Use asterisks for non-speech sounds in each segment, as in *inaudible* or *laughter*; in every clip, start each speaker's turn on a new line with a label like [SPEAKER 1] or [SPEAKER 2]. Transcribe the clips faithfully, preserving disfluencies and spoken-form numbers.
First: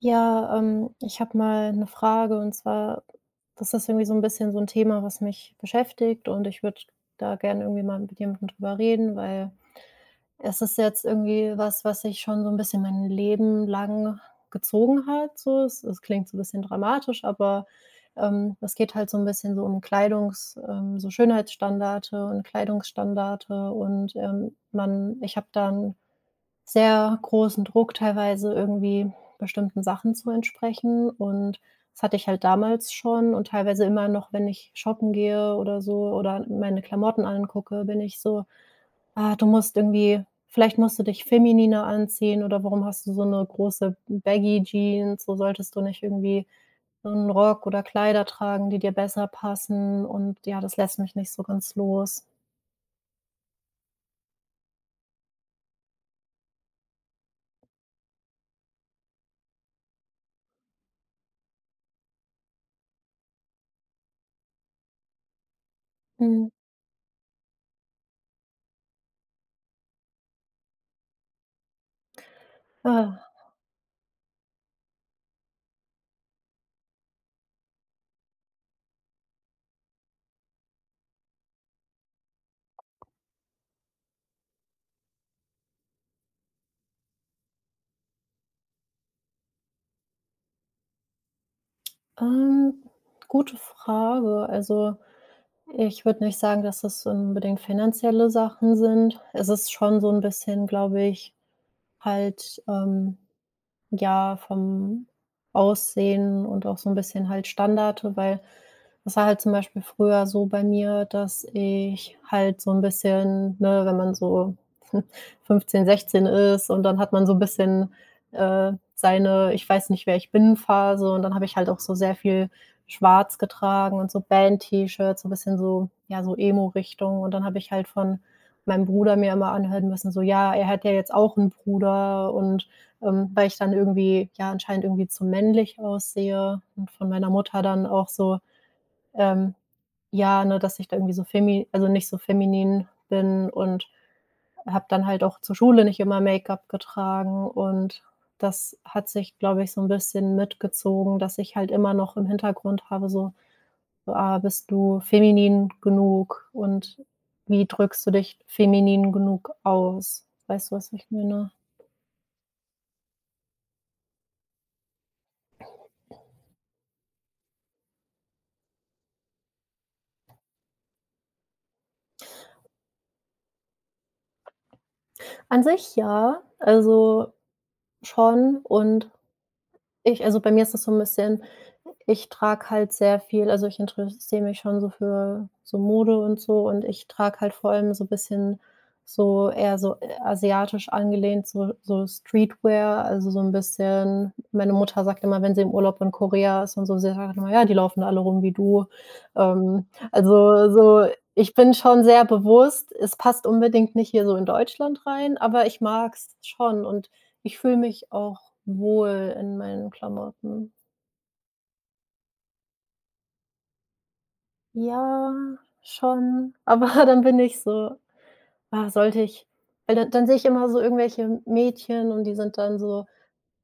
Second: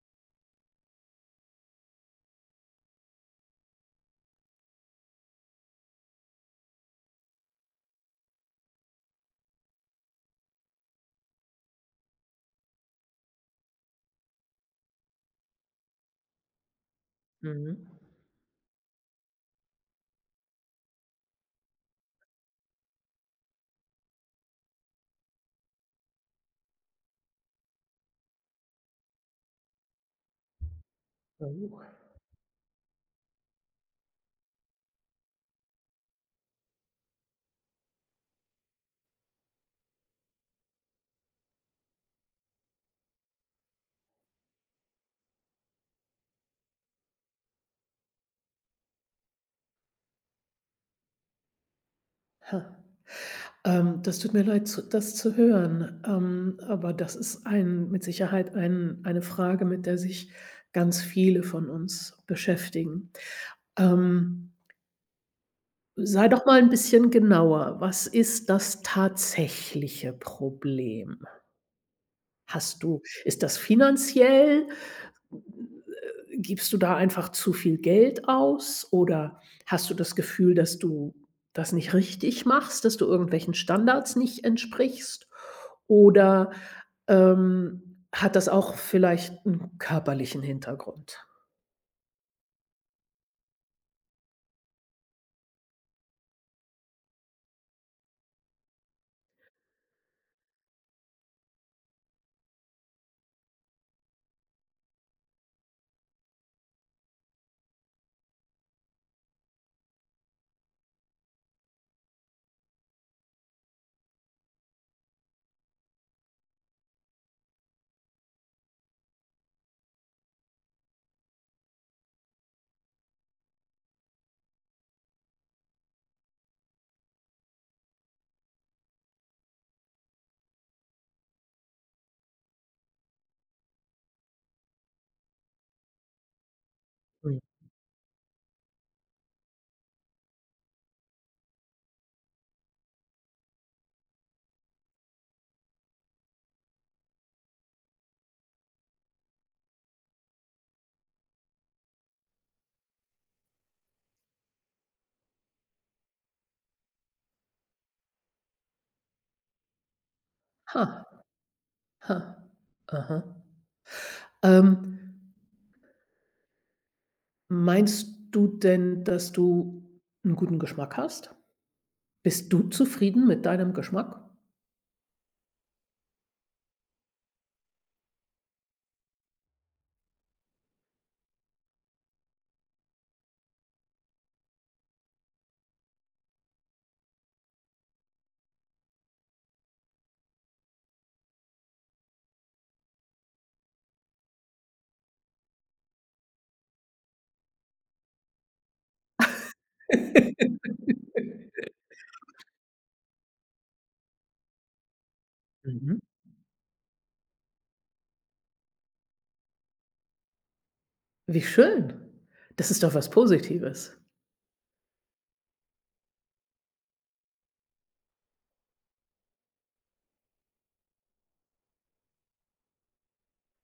[SPEAKER 1] Ja, ähm, Ich habe mal eine Frage, und zwar, das ist irgendwie so ein bisschen so ein Thema, was mich beschäftigt, und ich würde da gerne irgendwie mal mit jemandem drüber reden, weil es ist jetzt irgendwie was, was sich schon so ein bisschen mein Leben lang gezogen hat, so. Es es klingt so ein bisschen dramatisch, aber,
[SPEAKER 2] Mhm.
[SPEAKER 1] ähm, es geht halt so ein bisschen so um Kleidungs ähm, so Schönheitsstandarte und Kleidungsstandarte, und, ähm, man ich habe da 'n sehr großen Druck teilweise irgendwie bestimmten Sachen zu entsprechen, und
[SPEAKER 2] Oh.
[SPEAKER 1] das hatte ich halt damals schon und teilweise immer noch, wenn ich shoppen gehe oder so oder meine Klamotten angucke, bin ich so: „Ah, du musst irgendwie vielleicht musst du dich femininer anziehen, oder warum hast du so eine große baggy Jeans? So solltest du nicht irgendwie so 'n Rock oder Kleider tragen, die dir besser passen“, und ja, das lässt mich nicht so ganz los.
[SPEAKER 2] Ha. Ähm, das tut mir leid, zu das zu hören, ähm, aber das ist ein mit Sicherheit ein eine Frage, mit der sich ganz viele von uns beschäftigen. Ähm, Sei doch
[SPEAKER 1] Mhm.
[SPEAKER 2] mal ein bisschen genauer. Was ist das tatsächliche Problem? Hast du
[SPEAKER 1] Ah.
[SPEAKER 2] Ist das finanziell? Gibst du da einfach zu viel Geld aus oder hast du das Gefühl, dass du das nicht richtig machst, dass du irgendwelchen Standards nicht entsprichst? Oder, ähm, hat das auch vielleicht einen körperlichen Hintergrund?
[SPEAKER 1] Ähm, gute Frage. Also, ich würde nicht sagen, dass es unbedingt finanzielle Sachen sind. Es ist schon so ein bisschen, glaube ich, halt, ähm ja, vom Aussehen und auch so 'n bisschen halt Standarte, weil das war halt zum Beispiel früher so bei mir, dass ich halt so 'n bisschen ne, wenn man so *laughs* fünfzehn, sechzehn ist und dann hat man so 'n bisschen, äh, seine „Ich weiß nicht, wer ich bin“ Phase, und dann habe ich halt auch so sehr viel schwarz getragen und so Band-T-Shirts, so 'n bisschen so ja, so Emo-Richtung, und dann habe ich halt von meinem Bruder mir immer anhören müssen, so: „Ja, er hat ja jetzt auch 'n Bruder“, und ähm, weil ich dann irgendwie ja anscheinend irgendwie zu männlich aussehe und von meiner
[SPEAKER 2] Mhm.
[SPEAKER 1] Mutter dann auch so, ähm, ja, ne, dass ich da irgendwie so femi also nicht so feminin bin, und habe dann halt auch zur Schule nicht immer Make-up getragen, und das hat sich, glaube ich, so ein bisschen mitgezogen, dass ich halt immer noch im Hintergrund habe, so so: „Ah, bist du feminin genug und wie drückst du dich feminin genug aus?“ Weißt du,
[SPEAKER 2] Ha,
[SPEAKER 1] was ich meine?
[SPEAKER 2] ha, aha. Ähm, Meinst du denn, dass du einen guten Geschmack hast? Bist du zufrieden mit deinem Geschmack?
[SPEAKER 1] An sich ja. Also schon. Und ich also, bei mir ist das so ein bisschen ich trage halt sehr viel also ich interessiere mich schon so für so Mode und so, und ich trage halt vor allem so ein bisschen so eher so, äh, asiatisch angelehnt, so so Streetwear, also so ein bisschen meine Mutter sagt immer, wenn sie im Urlaub in Korea ist und so, sie sagt immer: „Ja, die laufen alle rum wie du.“ Ähm,
[SPEAKER 2] *laughs*
[SPEAKER 1] also so ich bin schon sehr bewusst, es passt unbedingt nicht hier so in Deutschland rein, aber ich
[SPEAKER 2] Mhm.
[SPEAKER 1] mag es schon, und ich fühle mich auch wohl in meinen Klamotten.
[SPEAKER 2] Wie schön. Das ist doch was Positives.
[SPEAKER 1] Ja, schon, aber *laughs* dann bin ich so: „Ah, sollte ich?“ Weil dann dann sehe ich immer so irgendwelche Mädchen, und die sind dann so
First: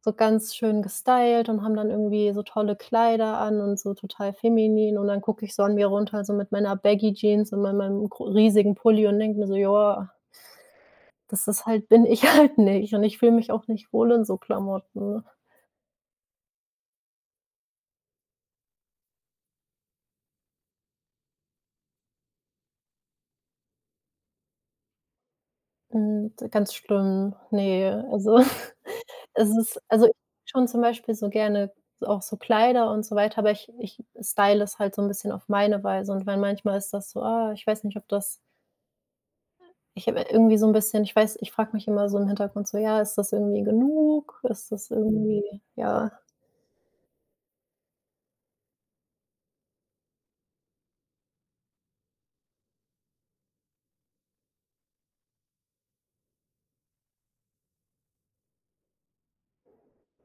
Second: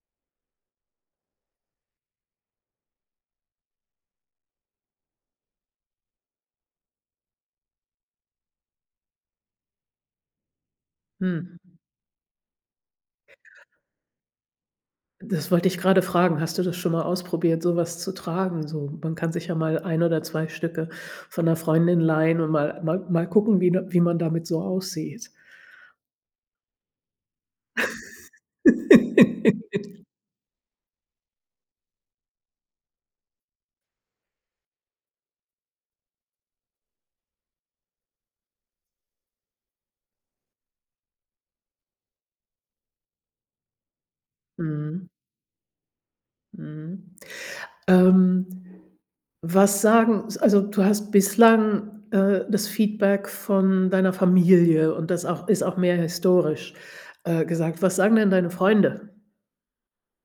[SPEAKER 1] so ganz schön gestylt und haben dann irgendwie so tolle Kleider an und so total feminin, und dann gucke ich so an mir runter, so mit meiner Baggy Jeans und mei meinem gro riesigen Pulli und denke mir so: „Ja, das ist
[SPEAKER 2] Mhm.
[SPEAKER 1] halt bin ich *laughs* halt nicht.“ Und ich fühle mich auch nicht wohl in so Klamotten.
[SPEAKER 2] Das wollte ich gerade fragen. Hast du das schon mal ausprobiert, so was zu tragen? So, man kann sich ja mal ein oder zwei Stücke von einer Freundin leihen und mal mal mal gucken, wie wie man damit so aussieht.
[SPEAKER 1] Hm, d ganz schlimm. Ne, also, *laughs* es
[SPEAKER 2] *laughs*
[SPEAKER 1] ist also, ich schon zum Beispiel so gerne auch so Kleider und so weiter, aber ich ich style es halt so 'n bisschen auf meine Weise, und weil manchmal ist das so: „Ah, ich weiß nicht, ob das“ ich habe irgendwie so 'n bisschen ich weiß ich frage mich immer so im Hintergrund so: „Ja, ist das irgendwie genug? Ist das
[SPEAKER 2] Mhm,
[SPEAKER 1] irgendwie“ ja.
[SPEAKER 2] mhm. Ähm, was sagen Also, du hast bislang, äh, das Feedback von deiner Familie und das auch ist auch mehr historisch, äh, gesagt. Was sagen denn deine Freunde?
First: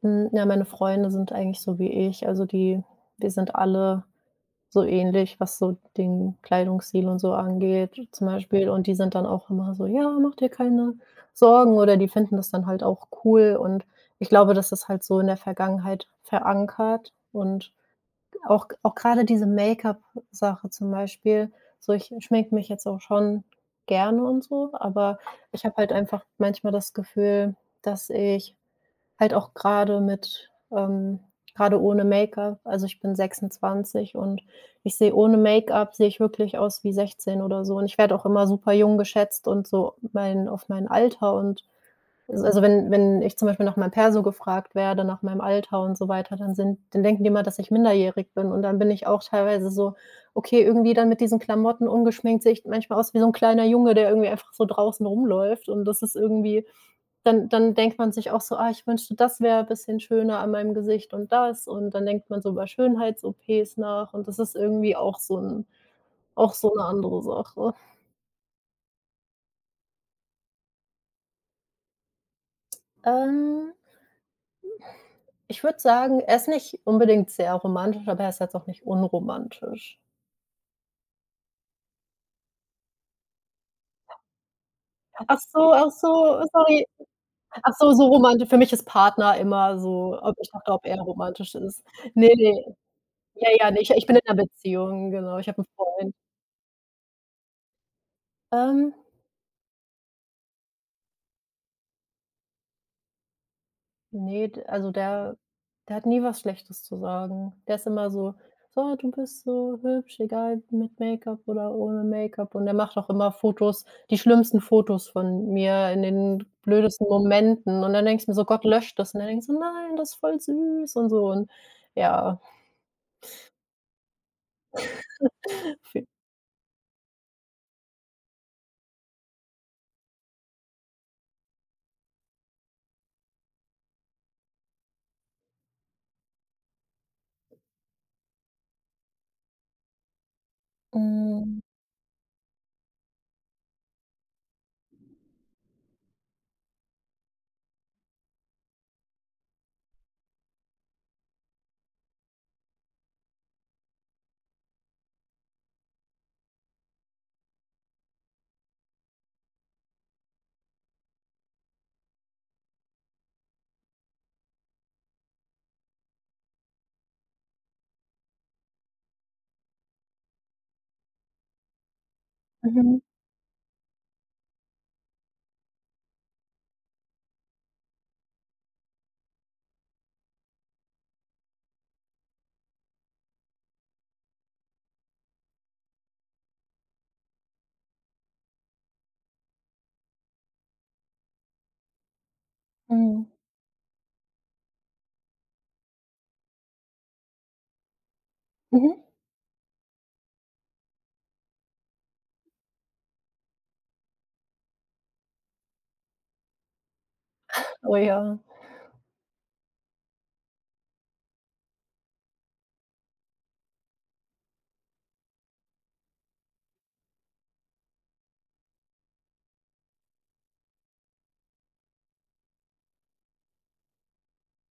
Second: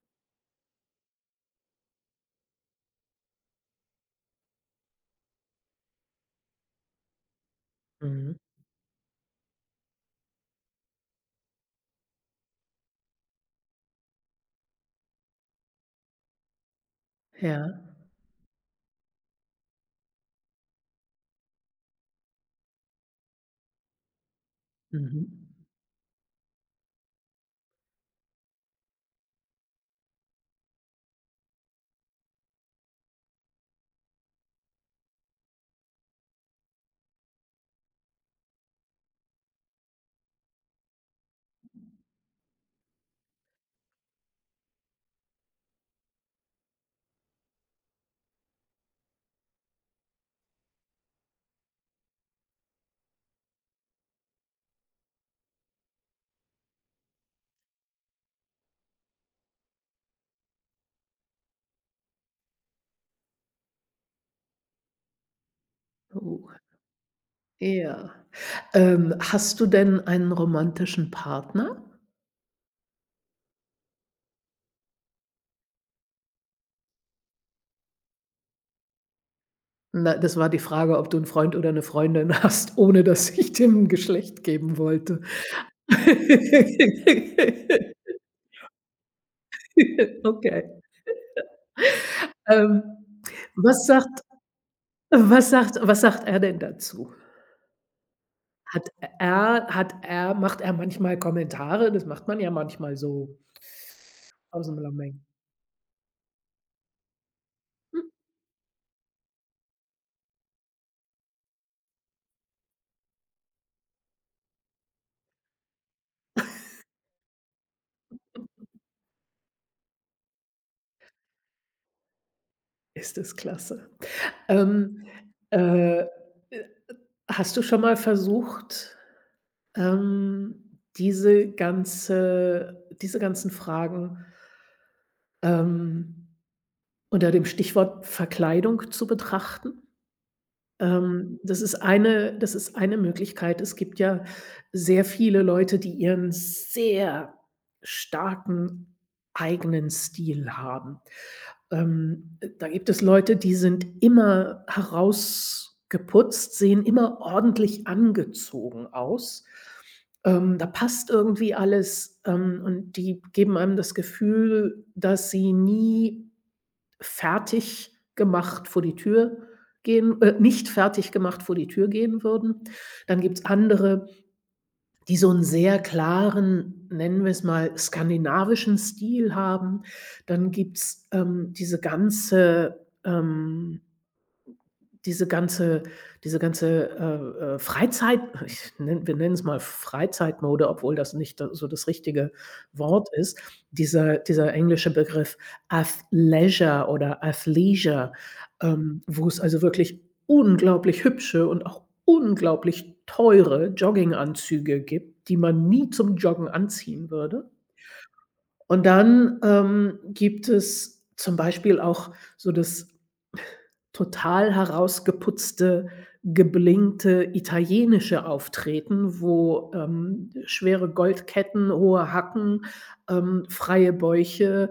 [SPEAKER 1] Hm, ja, meine Freunde sind eigentlich so wie ich, also die wir sind alle so ähnlich, was so den Kleidungsstil und so angeht zum
[SPEAKER 2] Mhm.
[SPEAKER 1] Beispiel. Und die sind dann auch immer so: „Ja, mach dir keine Sorgen.“ Oder die finden das dann halt auch cool. Und ich glaube, das ist halt so in der Vergangenheit verankert und
[SPEAKER 2] Ja.
[SPEAKER 1] auch auch grade diese Make-up-Sache zum Beispiel. So, ich schminke mich jetzt auch schon gerne und so, aber
[SPEAKER 2] Mhm.
[SPEAKER 1] ich habe halt einfach manchmal das Gefühl, dass ich halt auch gerade mit ähm, grade ohne Make-up. Also, ich bin sechsundzwanzig, und ich sehe ohne Make-up sehe ich wirklich aus wie sechzehn oder so. Und ich werde auch immer super jung geschätzt und so mein auf mein Alter, und also also, wenn wenn ich zum Beispiel nach meinem Perso gefragt werde, nach meinem Alter und so weiter, dann sind dann denken die immer, dass ich minderjährig bin. Und dann bin ich auch teilweise so: „Okay, irgendwie dann mit diesen Klamotten ungeschminkt sehe ich manchmal aus wie so ein kleiner Junge, der irgendwie einfach so draußen rumläuft.“ Und das ist irgendwie dann dann denkt man sich auch so: „Ah, ich wünschte, das wäre ein bisschen schöner an meinem Gesicht und das.“ Und dann denkt man so über Schönheits-O Ps nach, und das ist irgendwie auch so 'n auch
[SPEAKER 2] Oh.
[SPEAKER 1] so 'ne andere Sache.
[SPEAKER 2] Ja. Ähm, hast du denn einen romantischen Partner?
[SPEAKER 1] Ähm, Ich würde sagen, er ist nicht unbedingt sehr romantisch, aber er ist jetzt auch nicht unromantisch.
[SPEAKER 2] Na, das war die Frage, ob du 'n Freund oder 'ne Freundin *laughs* hast, ohne dass ich dem 'n Geschlecht geben wollte.
[SPEAKER 1] Ach so, ach so, sorry. Ach so, so
[SPEAKER 2] *laughs*
[SPEAKER 1] romantisch für mich ist Partner immer so ob ich dachte,
[SPEAKER 2] Okay.
[SPEAKER 1] ob er romantisch ist. Ne, ne.
[SPEAKER 2] Ähm,
[SPEAKER 1] Ja, ja, ne,
[SPEAKER 2] was
[SPEAKER 1] ich ich bin
[SPEAKER 2] sagt
[SPEAKER 1] in 'ner Beziehung, genau. Ich
[SPEAKER 2] was
[SPEAKER 1] habe 'n
[SPEAKER 2] sagt was
[SPEAKER 1] Freund.
[SPEAKER 2] sagt er denn dazu? Hat
[SPEAKER 1] Ähm
[SPEAKER 2] er hat er Macht er manchmal Kommentare? Das macht man ja manchmal so
[SPEAKER 1] Ne, d
[SPEAKER 2] aus'm
[SPEAKER 1] also
[SPEAKER 2] Lameng.
[SPEAKER 1] der der hat nie was Schlechtes zu sagen. Der ist
[SPEAKER 2] Hm,
[SPEAKER 1] immer so: „So, du bist so hübsch, egal mit Make-up oder ohne Make-up.“ Und er macht auch immer Fotos die schlimmsten Fotos von mir in den blödesten Momenten. Und dann denkst du mir so: „Gott, löscht das.“ Und dann denkst du „Nein, das ist voll süß“ und so und ja.
[SPEAKER 2] Ist das klasse. Ähm, äh, äh,
[SPEAKER 1] *laughs*
[SPEAKER 2] Hast du schon mal versucht Ähm, diese ganze diese ganzen Fragen, ähm, unter dem Stichwort Verkleidung zu betrachten. Ähm,
[SPEAKER 1] Hm.
[SPEAKER 2] das ist eine das ist eine Möglichkeit. Es gibt ja sehr viele Leute, die ihren sehr starken eigenen Stil haben. Ähm, äh, da gibt es Leute, die sind immer herausgeputzt, sehen immer ordentlich angezogen aus. Ähm, da passt irgendwie alles, ähm, und die geben einem das Gefühl, dass sie nie fertig gemacht vor die Tür gehen äh, nicht fertig gemacht vor die Tür gehen würden.
[SPEAKER 1] Mhm.
[SPEAKER 2] Dann gibt's andere, die so 'n sehr klaren, nennen wir es mal, skandinavischen Stil haben. Dann gibt's, ähm, diese ganze, ähm diese ganze diese ganze, äh, äh, Freizeit *laughs* ich nenne wir nennen es mal Freizeitmode, obwohl das nicht da so das richtige Wort
[SPEAKER 1] Mhm.
[SPEAKER 2] ist. Dieser dieser englische Begriff Athleisure oder Athleisure,
[SPEAKER 1] Mhm.
[SPEAKER 2] ähm, wo es also wirklich unglaublich hübsche und auch unglaublich teure Jogginganzüge gibt, die man nie zum Joggen anziehen würde.
[SPEAKER 1] Oh ja.
[SPEAKER 2] Und dann, ähm, gibt es zum Beispiel auch so das total herausgeputzte, geblinkte italienische auftreten, wo, ähm, schwere Goldketten, hohe Hacken, ähm, freie Bäuche,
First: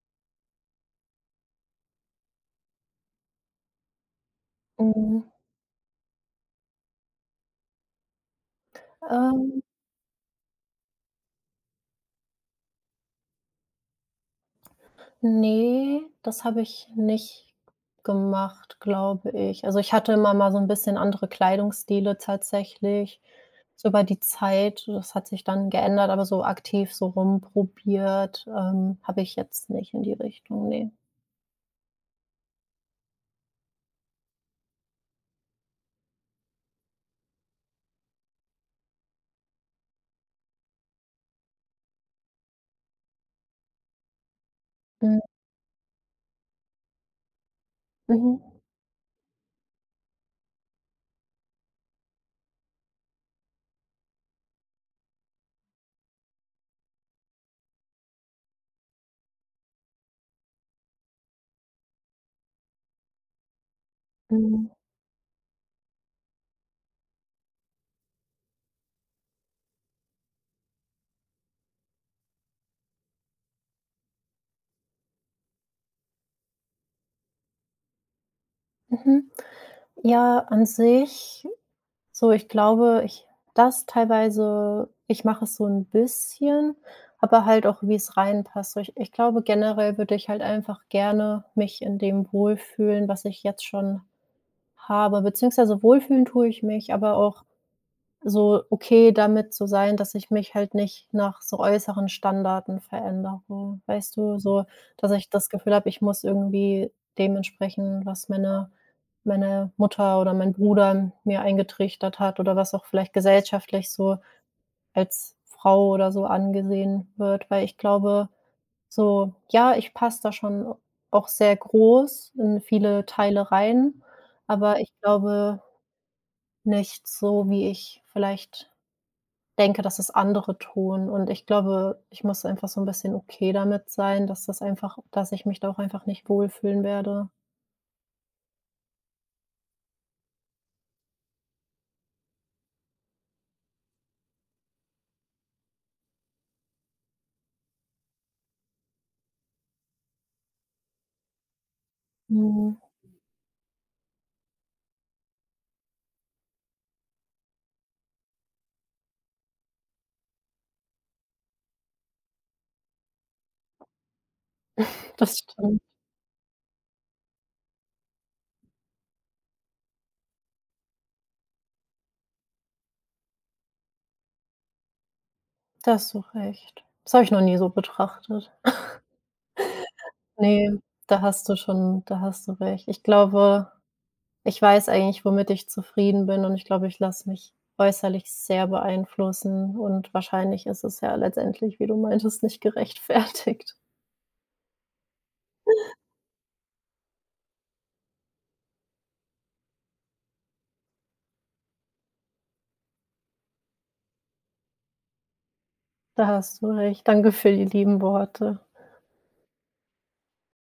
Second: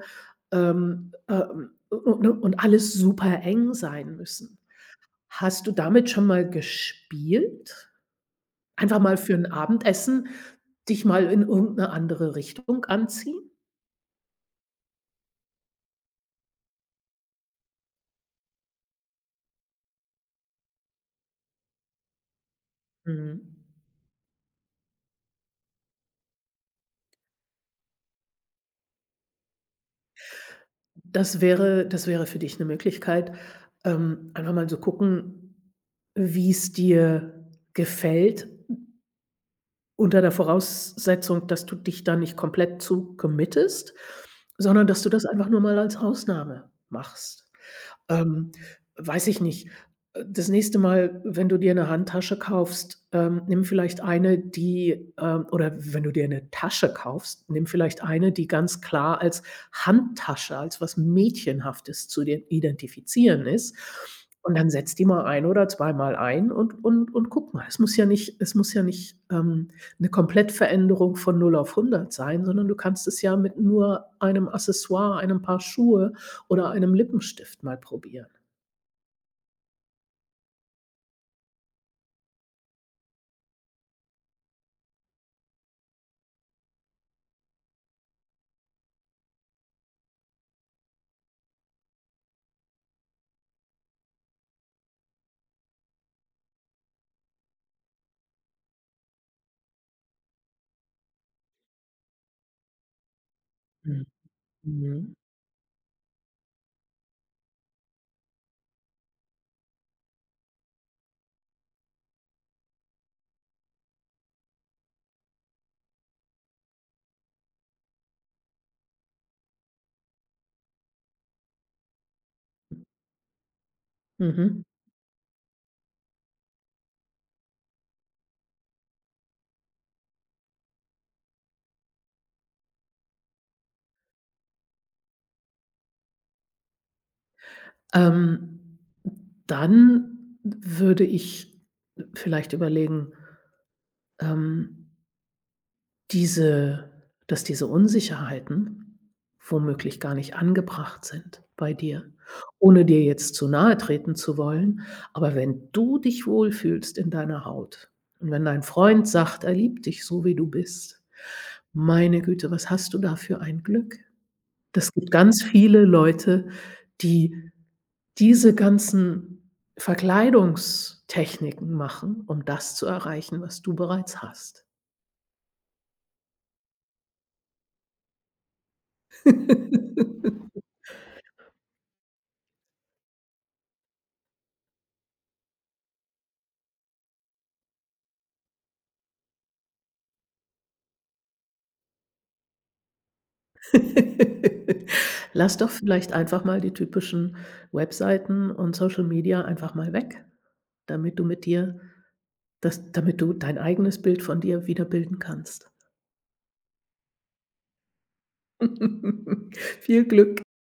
[SPEAKER 2] ähm, ähm, u und alles super eng sein müssen.
[SPEAKER 1] Mhm.
[SPEAKER 2] Hast du damit schon mal gespielt? Einfach mal für ein
[SPEAKER 1] Ähm
[SPEAKER 2] Abendessen dich mal in irgendeine andere Richtung anziehen?
[SPEAKER 1] Ne, das habe ich nicht gemacht, glaube ich. Also, ich hatte immer mal so 'n bisschen andere Kleidungsstile tatsächlich.
[SPEAKER 2] Mhm.
[SPEAKER 1] So über die Zeit, das hat sich dann geändert, aber so aktiv so rumprobiert, ähm, habe ich jetzt nicht in die Richtung, ne.
[SPEAKER 2] Das wäre das wäre für dich eine Möglichkeit. Ähm, einfach mal so gucken, wie es dir gefällt, unter der Voraussetzung, dass du dich da nicht komplett zu committest, sondern dass du
[SPEAKER 1] Mhm.
[SPEAKER 2] das einfach nur mal als Ausnahme machst.
[SPEAKER 1] Mhm.
[SPEAKER 2] Ähm, Weiß ich nicht. Äh, das nächste Mal, wenn du dir eine Handtasche kaufst, ähm, nimm vielleicht eine, die, ähm oder wenn du dir eine Tasche kaufst, nimm vielleicht eine, die ganz klar als Handtasche, als was Mädchenhaftes zu den identifizieren ist. Und
[SPEAKER 1] Mhm.
[SPEAKER 2] dann setz die mal ein oder zweimal ein und und und guck mal. Es muss ja nicht es muss ja nicht, ähm, 'ne Komplettveränderung von null auf hundert sein, sondern du kannst es ja mit nur einem Accessoire, einem Paar Schuhe oder einem Lippenstift mal probieren.
[SPEAKER 1] Mhm. Ja, an sich so, ich glaube, ich das teilweise ich mache es so 'n bisschen, aber halt auch, wie's reinpasst. So, ich ich glaube, generell würde ich halt einfach gerne mich in dem wohlfühlen, was ich jetzt schon habe, beziehungsweise wohlfühlen tue ich mich, aber auch so okay damit zu sein, dass ich mich halt nicht nach so äußeren Standarten verändere.
[SPEAKER 2] Mhm.
[SPEAKER 1] Weißt du, so, dass
[SPEAKER 2] Mhm.
[SPEAKER 1] ich das Gefühl habe, ich muss irgendwie dementsprechend was meine meine Mutter oder mein Bruder mir eingetrichtert hat oder was auch vielleicht gesellschaftlich so als Frau oder so angesehen wird, weil ich glaube, so, ja, ich passe da schon auch sehr groß in viele Teile rein,
[SPEAKER 2] Mhm.
[SPEAKER 1] aber ich glaube nicht so, wie ich vielleicht denke, dass es andere tun. Und ich glaube, ich muss einfach so ein bisschen okay damit sein, dass das einfach dass ich mich da auch einfach nicht wohlfühlen werde.
[SPEAKER 2] Ähm, Dann würde ich vielleicht überlegen, ähm, diese dass diese Unsicherheiten womöglich gar nicht angebracht sind bei dir,
[SPEAKER 1] Mhm.
[SPEAKER 2] ohne dir jetzt zu nahe treten zu wollen. Aber wenn du dich wohlfühlst in deiner Haut und wenn dein Freund sagt, er liebt dich so, wie du bist, meine Güte, was hast du da für ein Glück? Das gibt
[SPEAKER 1] *laughs* Das
[SPEAKER 2] ganz
[SPEAKER 1] stimmt.
[SPEAKER 2] viele Leute, die diese ganzen Verkleidungstechniken machen, um das zu erreichen, was du bereits hast.
[SPEAKER 1] Da hast du recht. Das habe ich noch nie so betrachtet.
[SPEAKER 2] *laughs*
[SPEAKER 1] Ne, da hast du schon da hast du recht. Ich glaube, ich weiß eigentlich, womit ich zufrieden bin, und ich glaube, ich lasse mich äußerlich sehr beeinflussen, und wahrscheinlich ist es ja letztendlich, wie du meintest, nicht gerechtfertigt.
[SPEAKER 2] Lass doch vielleicht einfach mal die typischen Webseiten und Social Media einfach mal weg, damit du mit dir das damit du dein eigenes Bild von dir wiederbilden kannst.
[SPEAKER 1] Da hast du recht. Danke für die lieben Worte.
[SPEAKER 2] *laughs* Viel Glück.